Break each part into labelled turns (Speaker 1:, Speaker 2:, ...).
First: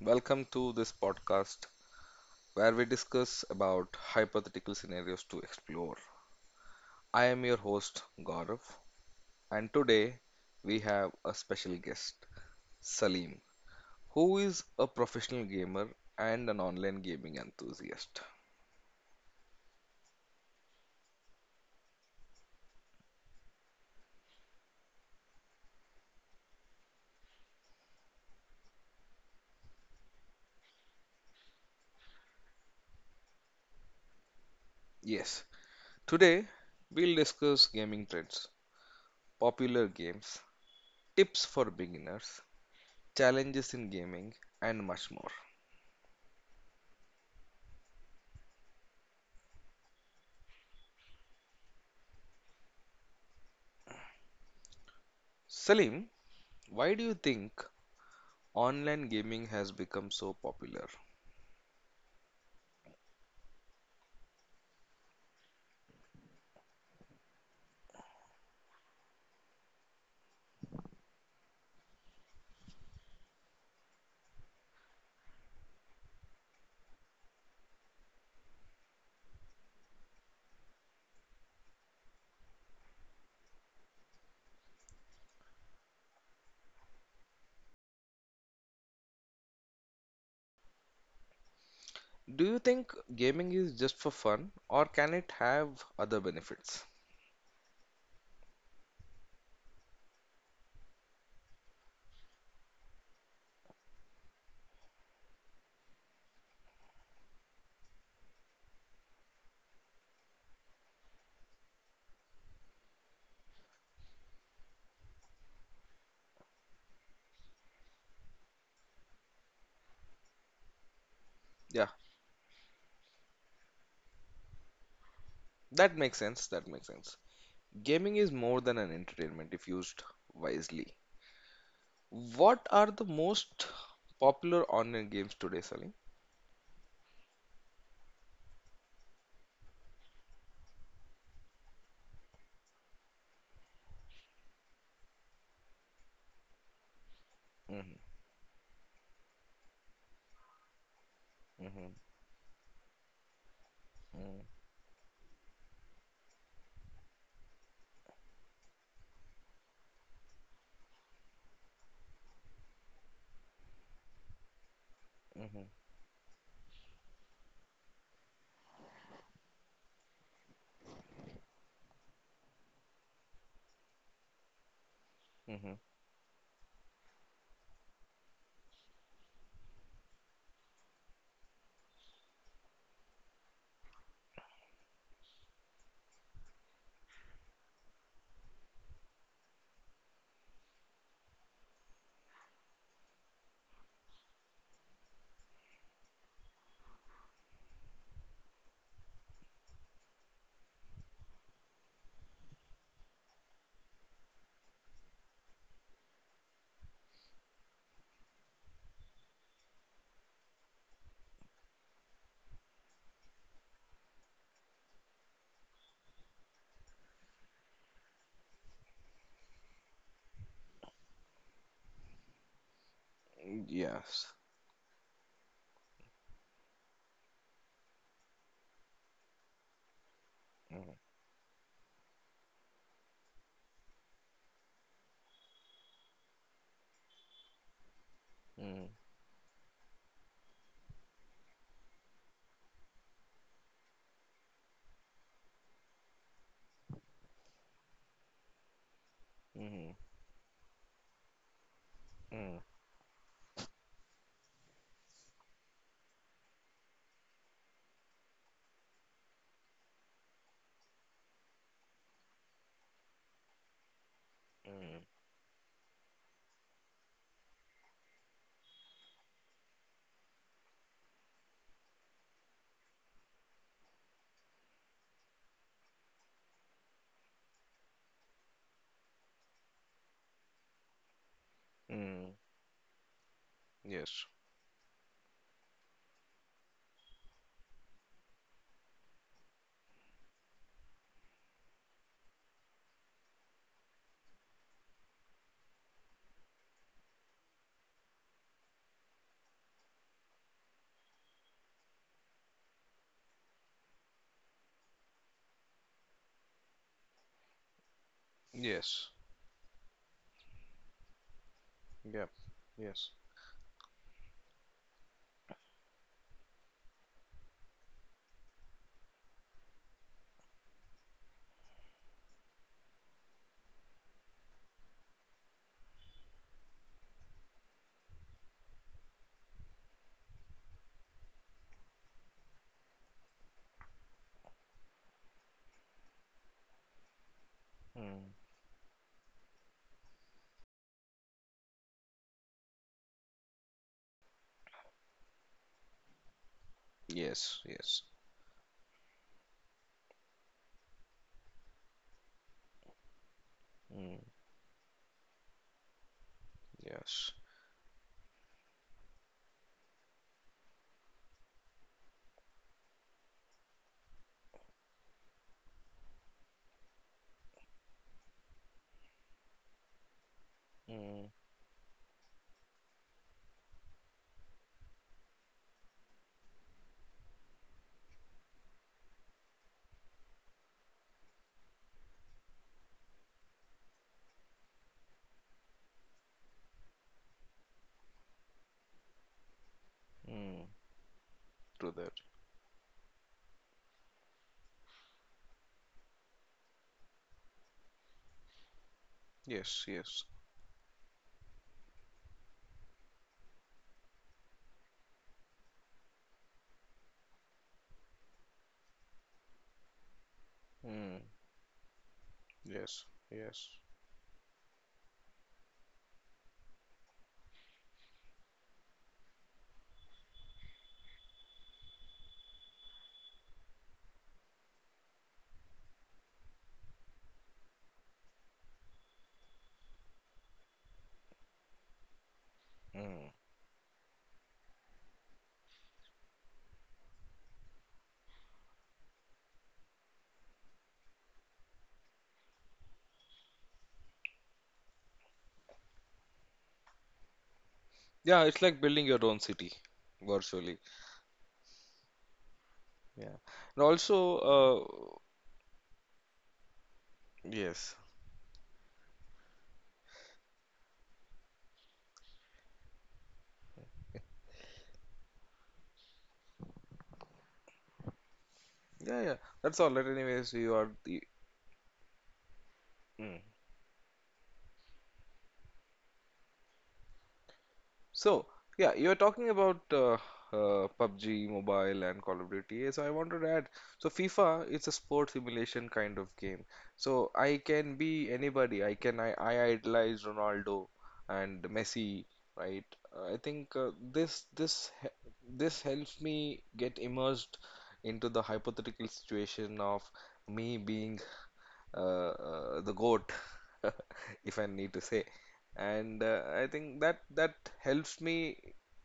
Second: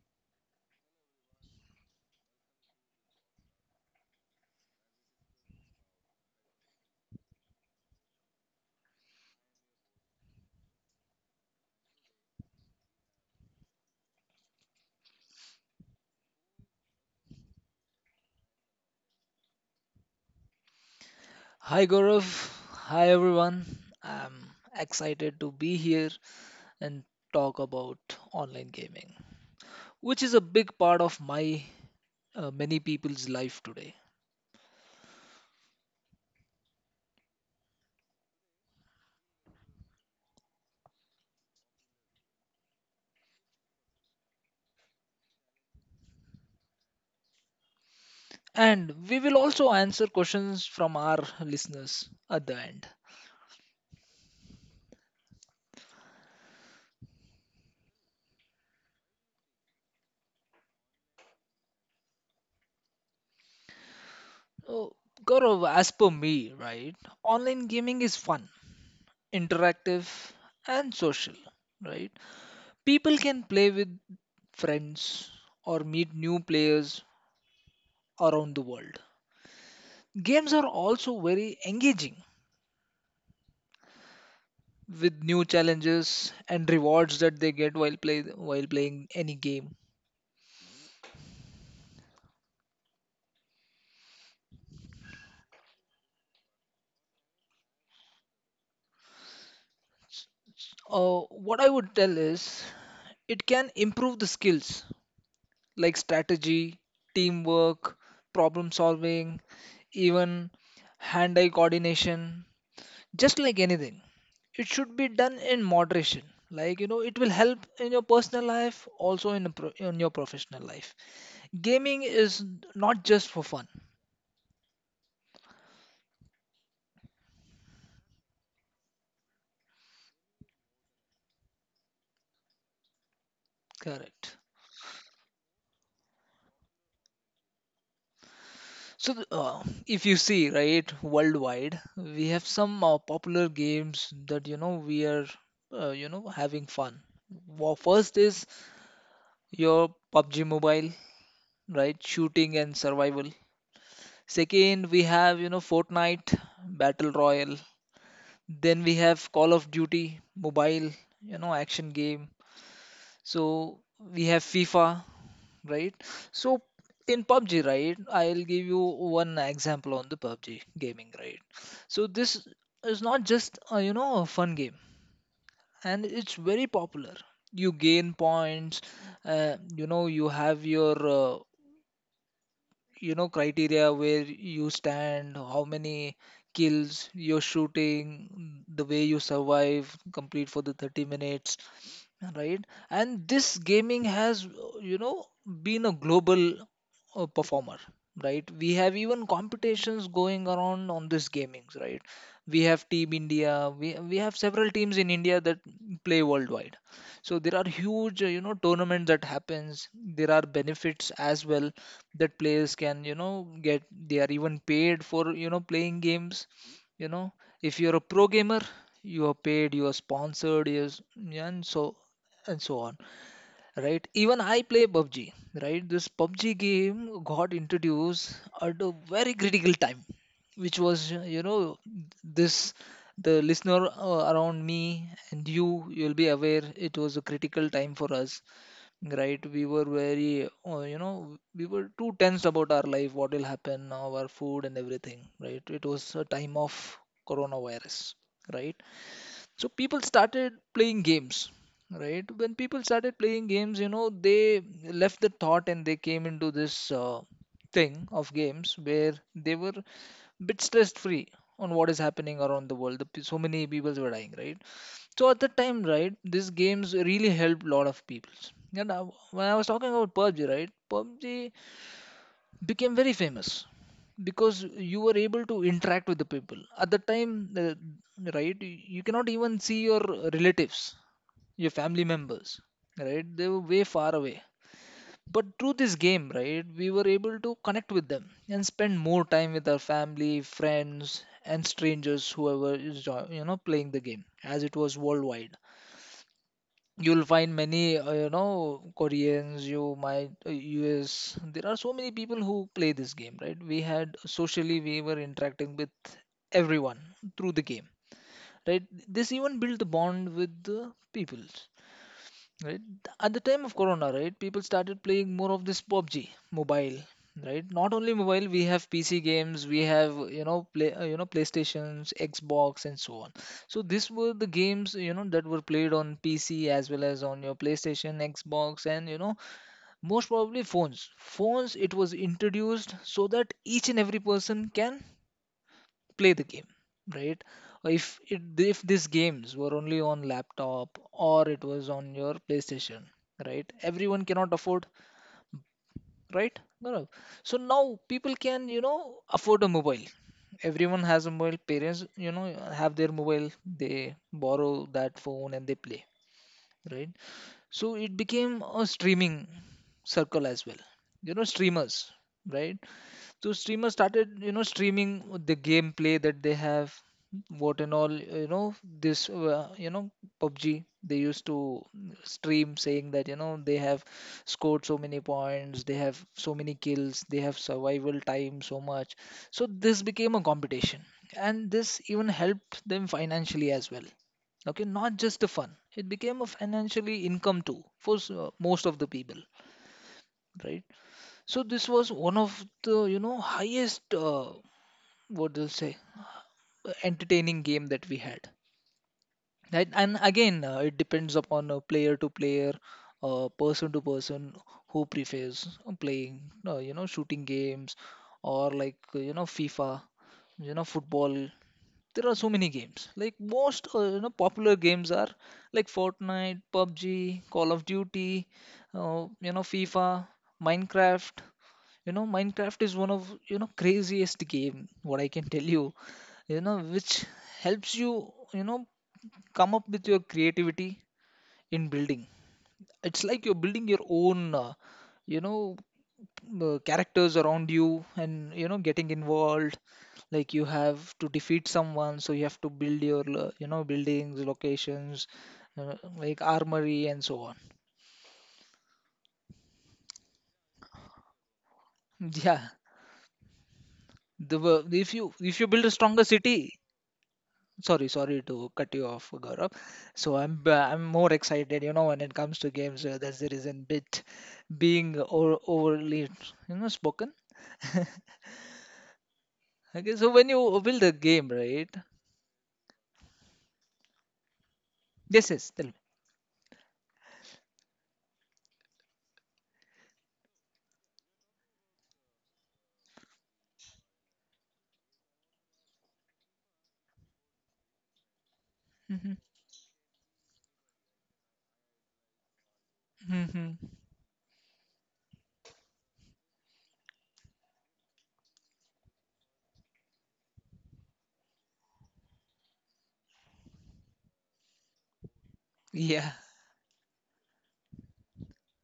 Speaker 1: welcome to this podcast where we discuss about hypothetical scenarios to explore. I am your host Gaurav and today we have a special guest Salim who is a professional gamer and an online gaming enthusiast.
Speaker 2: Hi Gaurav, hi everyone. I'm excited to be here and talk about online gaming, which is a big part of my many people's life today.
Speaker 1: Yes, today we'll discuss gaming trends, popular games, tips for beginners, challenges in gaming and much more.
Speaker 2: And we will also answer questions from our listeners at the end.
Speaker 1: Salim, why do you think online gaming has become so popular.
Speaker 2: So, Gaurav, as per me, right, online gaming is fun, interactive, and social, right? People can play with friends or meet new players around the world. Games are also very engaging with new challenges and rewards that they get while playing any game.
Speaker 1: Do you think gaming is just for fun or can it have other benefits?
Speaker 2: What I would tell is it can improve the skills like strategy, teamwork, problem solving, even hand-eye coordination. Just like anything, it should be done in moderation. Like you know, it will help in your personal life, also in in your professional life.
Speaker 1: Yeah,
Speaker 2: Gaming is not just for fun.
Speaker 1: that makes sense. That makes sense. Gaming is more than an entertainment if used wisely. What are the most
Speaker 2: Correct.
Speaker 1: popular online games today, Salim?
Speaker 2: So, if you see, right, worldwide, we have some popular games that you know we are, having fun.
Speaker 1: Mhm,
Speaker 2: First is your PUBG Mobile,
Speaker 1: mhm,
Speaker 2: right, shooting and survival.
Speaker 1: mhm,
Speaker 2: Second, we have you know Fortnite Battle Royale. Then we have Call of Duty Mobile, you know, action game. So we have FIFA, right?
Speaker 1: mhm,
Speaker 2: So in PUBG, right, I'll give you one example on the PUBG gaming, right? So this is not just a fun game,
Speaker 1: mhm.
Speaker 2: and it's very popular. You gain points, you have your criteria where you stand, how many kills you're shooting, the way you survive, complete for the 30 minutes, right? And this gaming has been a global performer. Right, we have even competitions going around on this gamings. Right, we have team India. We have several teams in India that play worldwide. So there are huge tournament that happens. There are benefits as well that players can you know get. They are even paid for you know playing games, you know. If you're a pro gamer, you are paid, you are sponsored, yes, and so and so on. Right, even
Speaker 1: Yes.
Speaker 2: I play PUBG. Right, this PUBG game got introduced at a very critical time, which was
Speaker 1: Mhm,
Speaker 2: this, the listener around me and you, you'll be aware, it was a critical time for us.
Speaker 1: mhm,
Speaker 2: Right, we were very we were too tensed about our life, what will happen now, our food and everything. Right, it was a time of coronavirus, right? So people
Speaker 1: mhm,
Speaker 2: started playing games. Right, when
Speaker 1: mhm,
Speaker 2: people started playing games, you know they left the thought and they came into this thing of games where they were a bit stressed free on what is happening around the world. So many people were dying, right? So
Speaker 1: mhm,
Speaker 2: at the time, right, these games really helped a lot of people. and I, when I was talking about PUBG, right, PUBG became very famous because you were able to interact with the people at the time, uh, right? You cannot even see your relatives, your family
Speaker 1: mhm.
Speaker 2: members, right? They were way
Speaker 1: Yes.
Speaker 2: far away, but through this game, right, we were able to connect with them and spend more time with our family, friends, and strangers, whoever you know playing the game, as it was worldwide. You'll find many, Koreans, you might, US. There are so many people who play this game, right? We had socially, we were interacting with everyone through the game, right?
Speaker 1: Yes.
Speaker 2: This even built the bond with the people,
Speaker 1: Yep.
Speaker 2: right?
Speaker 1: Yes.
Speaker 2: At the time of Corona, right, people started playing more of this PUBG mobile, right? Not only mobile, we have PC games, we have you know PlayStations, Xbox, and so on. So these were the games you know that were played on PC as well as on your PlayStation, Xbox, and you know most probably phones. Phones it was introduced so that each and every person can play the game, right?
Speaker 1: Mm.
Speaker 2: If these games were only on laptop or it was on your playstation, right, everyone cannot afford, right, Gaurav?
Speaker 1: Yes.
Speaker 2: So now
Speaker 1: Yes.
Speaker 2: people can you know afford a mobile. Everyone has a mobile. Parents you know have their mobile, they
Speaker 1: Mm-hmm.
Speaker 2: borrow that phone and they play, right?
Speaker 1: Yes.
Speaker 2: So it became a streaming circle as well, you know, streamers, right? So streamers started, you know, streaming the gameplay that they have, what and all, PUBG. They used to
Speaker 1: Mm,
Speaker 2: stream saying that, you know, they have scored so many points, they have so many kills, they have survival time so much. So this became a competition, and this even helped them financially as well. Okay, not just the fun. It became a financially income too for most of the people,
Speaker 1: mm,
Speaker 2: right? So this
Speaker 1: Do
Speaker 2: was
Speaker 1: that.
Speaker 2: one of the you know highest what they'll say entertaining game that we had.
Speaker 1: Yes.
Speaker 2: Right? And
Speaker 1: Yes.
Speaker 2: again, it depends upon player to player, person to person, who prefers playing shooting games or like FIFA, you know,
Speaker 1: mm,
Speaker 2: football. There are so many
Speaker 1: Yes.
Speaker 2: games. Like
Speaker 1: Yes.
Speaker 2: most popular games are like Fortnite, PUBG, Call of Duty, FIFA, Minecraft. You know, Minecraft is one of you know craziest game what I can tell you, you know, which helps you you know come up with your creativity in building. It's
Speaker 1: mm.
Speaker 2: like you're building your own you know characters around you and you know getting involved. Like you have to defeat someone, so you have to build you know buildings, locations, like armory and so on.
Speaker 1: Yeah, it's like building your own city, virtually.
Speaker 2: Yeah.
Speaker 1: Yeah. And also, uh,
Speaker 2: If you, if you build a stronger city.
Speaker 1: yes.
Speaker 2: Sorry, sorry to cut you off, Gaurav. I'm more excited, you know, when it comes to games. That's the reason bit being o overly, you know, spoken.
Speaker 1: Yeah, yeah. That's all. But anyways,
Speaker 2: Okay,
Speaker 1: you
Speaker 2: so
Speaker 1: are
Speaker 2: when
Speaker 1: the
Speaker 2: you build a game, right?
Speaker 1: Mm.
Speaker 2: Yes, yes, tell me.
Speaker 1: So, yeah, you're talking about PUBG Mobile and Call of Duty. So I wanted to add, so FIFA, it's a sport simulation kind of game. So I can be anybody. I can I,
Speaker 2: Mm-hmm.
Speaker 1: I idolize Ronaldo and Messi, right? I think
Speaker 2: Hmm.
Speaker 1: this helps me get immersed into the hypothetical situation of me being uh, the goat, if I need to say. And
Speaker 2: Yeah.
Speaker 1: I think that helps me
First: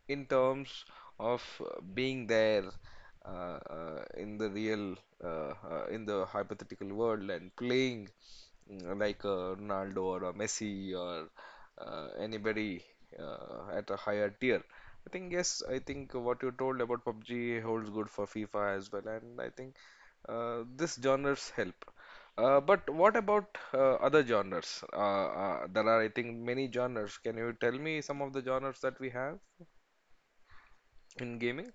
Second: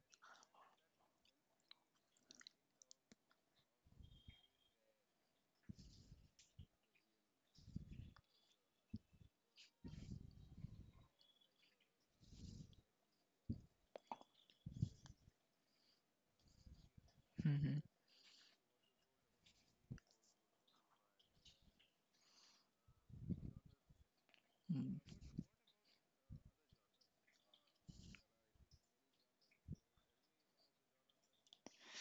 Speaker 1: in terms of being there in the real, in the hypothetical world and playing like a Ronaldo or a Messi or anybody at a higher tier. I think yes, I think what you told about
Speaker 2: Hmm.
Speaker 1: PUBG holds good for FIFA as well, and I think this genres help. But what about other genres? There are, I think, many genres. Can you tell me some of the genres that we have in gaming?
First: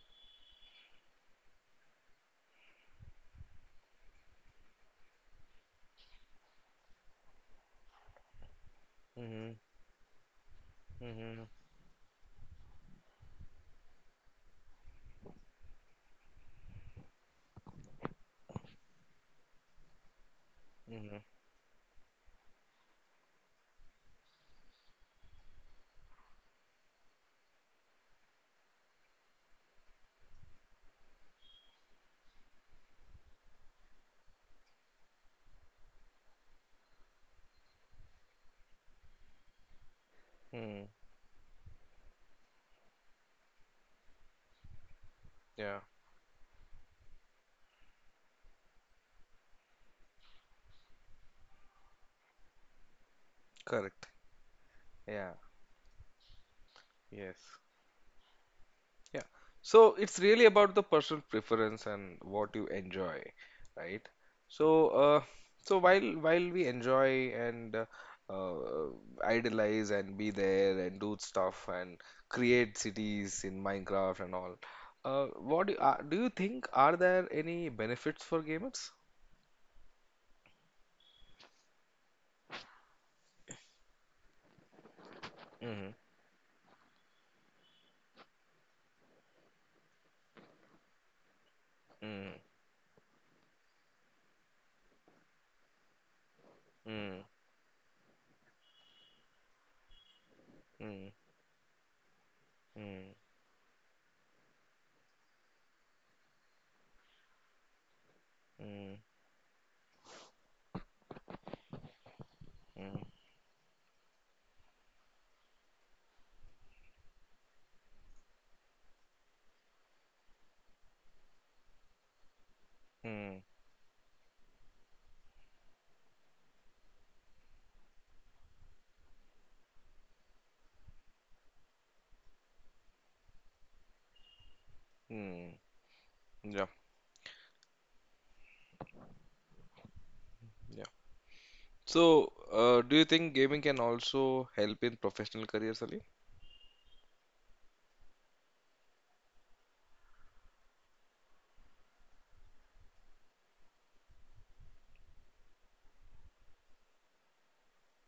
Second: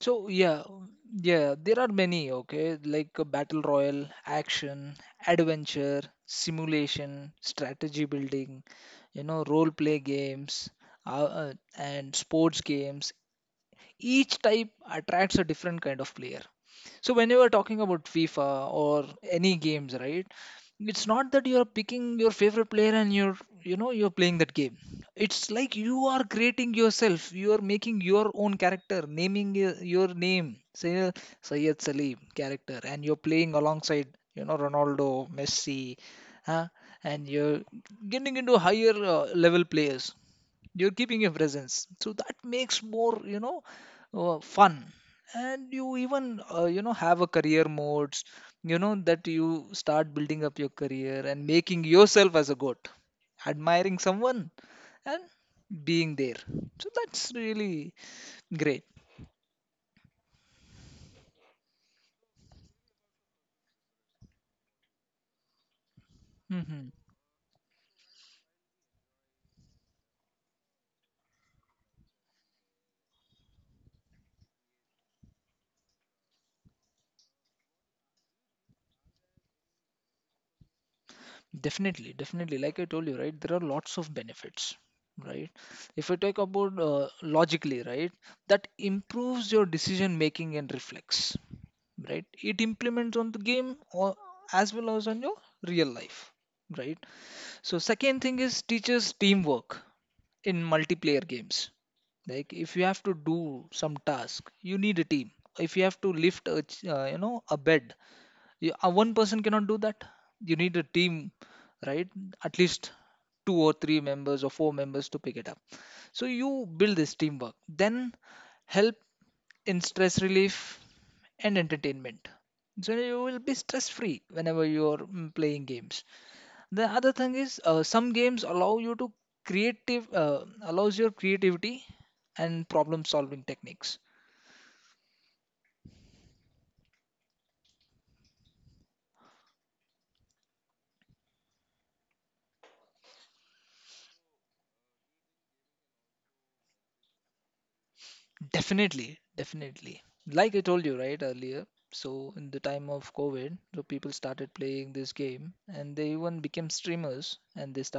Speaker 2: So yeah, yeah, there are many, okay, like battle royale, action, adventure, simulation, strategy building, you know,
Speaker 1: Mm-hmm.
Speaker 2: role play games,
Speaker 1: Mm-hmm.
Speaker 2: and sports games, each type attracts a different kind of player. So when you are talking about FIFA or any games, right, it's not that you are picking your favorite player and you're you know you're playing that game. It's like you are creating yourself, you are making your own character, naming your name, say Sayed Salim character, and you're playing alongside you know Ronaldo, Messi, huh? And you're getting into higher level players,
Speaker 1: Mm-hmm.
Speaker 2: you're giving your presence, so that makes more you know fun. And
Speaker 1: Yeah.
Speaker 2: you even have a career modes, you know, that you start building up your career and making yourself as a goat, admiring
Speaker 1: Correct.
Speaker 2: someone and
Speaker 1: Yeah.
Speaker 2: being there. So that's
Speaker 1: Yes.
Speaker 2: really great.
Speaker 1: Yeah. So it's really about the personal preference and what you enjoy, right? So, so while we
Speaker 2: Mhm.
Speaker 1: enjoy and uh, idolize and be there and do stuff and create cities in Minecraft and all, what do you think are there any benefits for gamers?
Speaker 2: Definitely, definitely. Like I told you, right, there are lots of benefits, right?
Speaker 1: Mm,
Speaker 2: If you talk about logically, right, that improves your decision making and reflex,
Speaker 1: mm,
Speaker 2: right? It implements on the game or as well as on your real life,
Speaker 1: mm,
Speaker 2: right? So second thing is teaches teamwork in
Speaker 1: mm,
Speaker 2: multiplayer games. Like if you
Speaker 1: mm,
Speaker 2: have to do some task, you need a team. If you have to you know a bed,
Speaker 1: mm,
Speaker 2: one person cannot do that. You need a team, right? At least
Speaker 1: mm,
Speaker 2: two or three members or four members to pick it up. So you build this teamwork. Then help in stress relief and entertainment. So you
Speaker 1: mm,
Speaker 2: will be stress free whenever you are playing games. The other thing is some games allow you to creative allows your creativity and problem solving techniques.
Speaker 1: mm. Yeah, yeah, so, do you think gaming can also help in professional careers, Ali?
Speaker 2: Definitely, definitely. Like I told you right earlier, so in the time of COVID, so people started playing this game and they even became streamers and they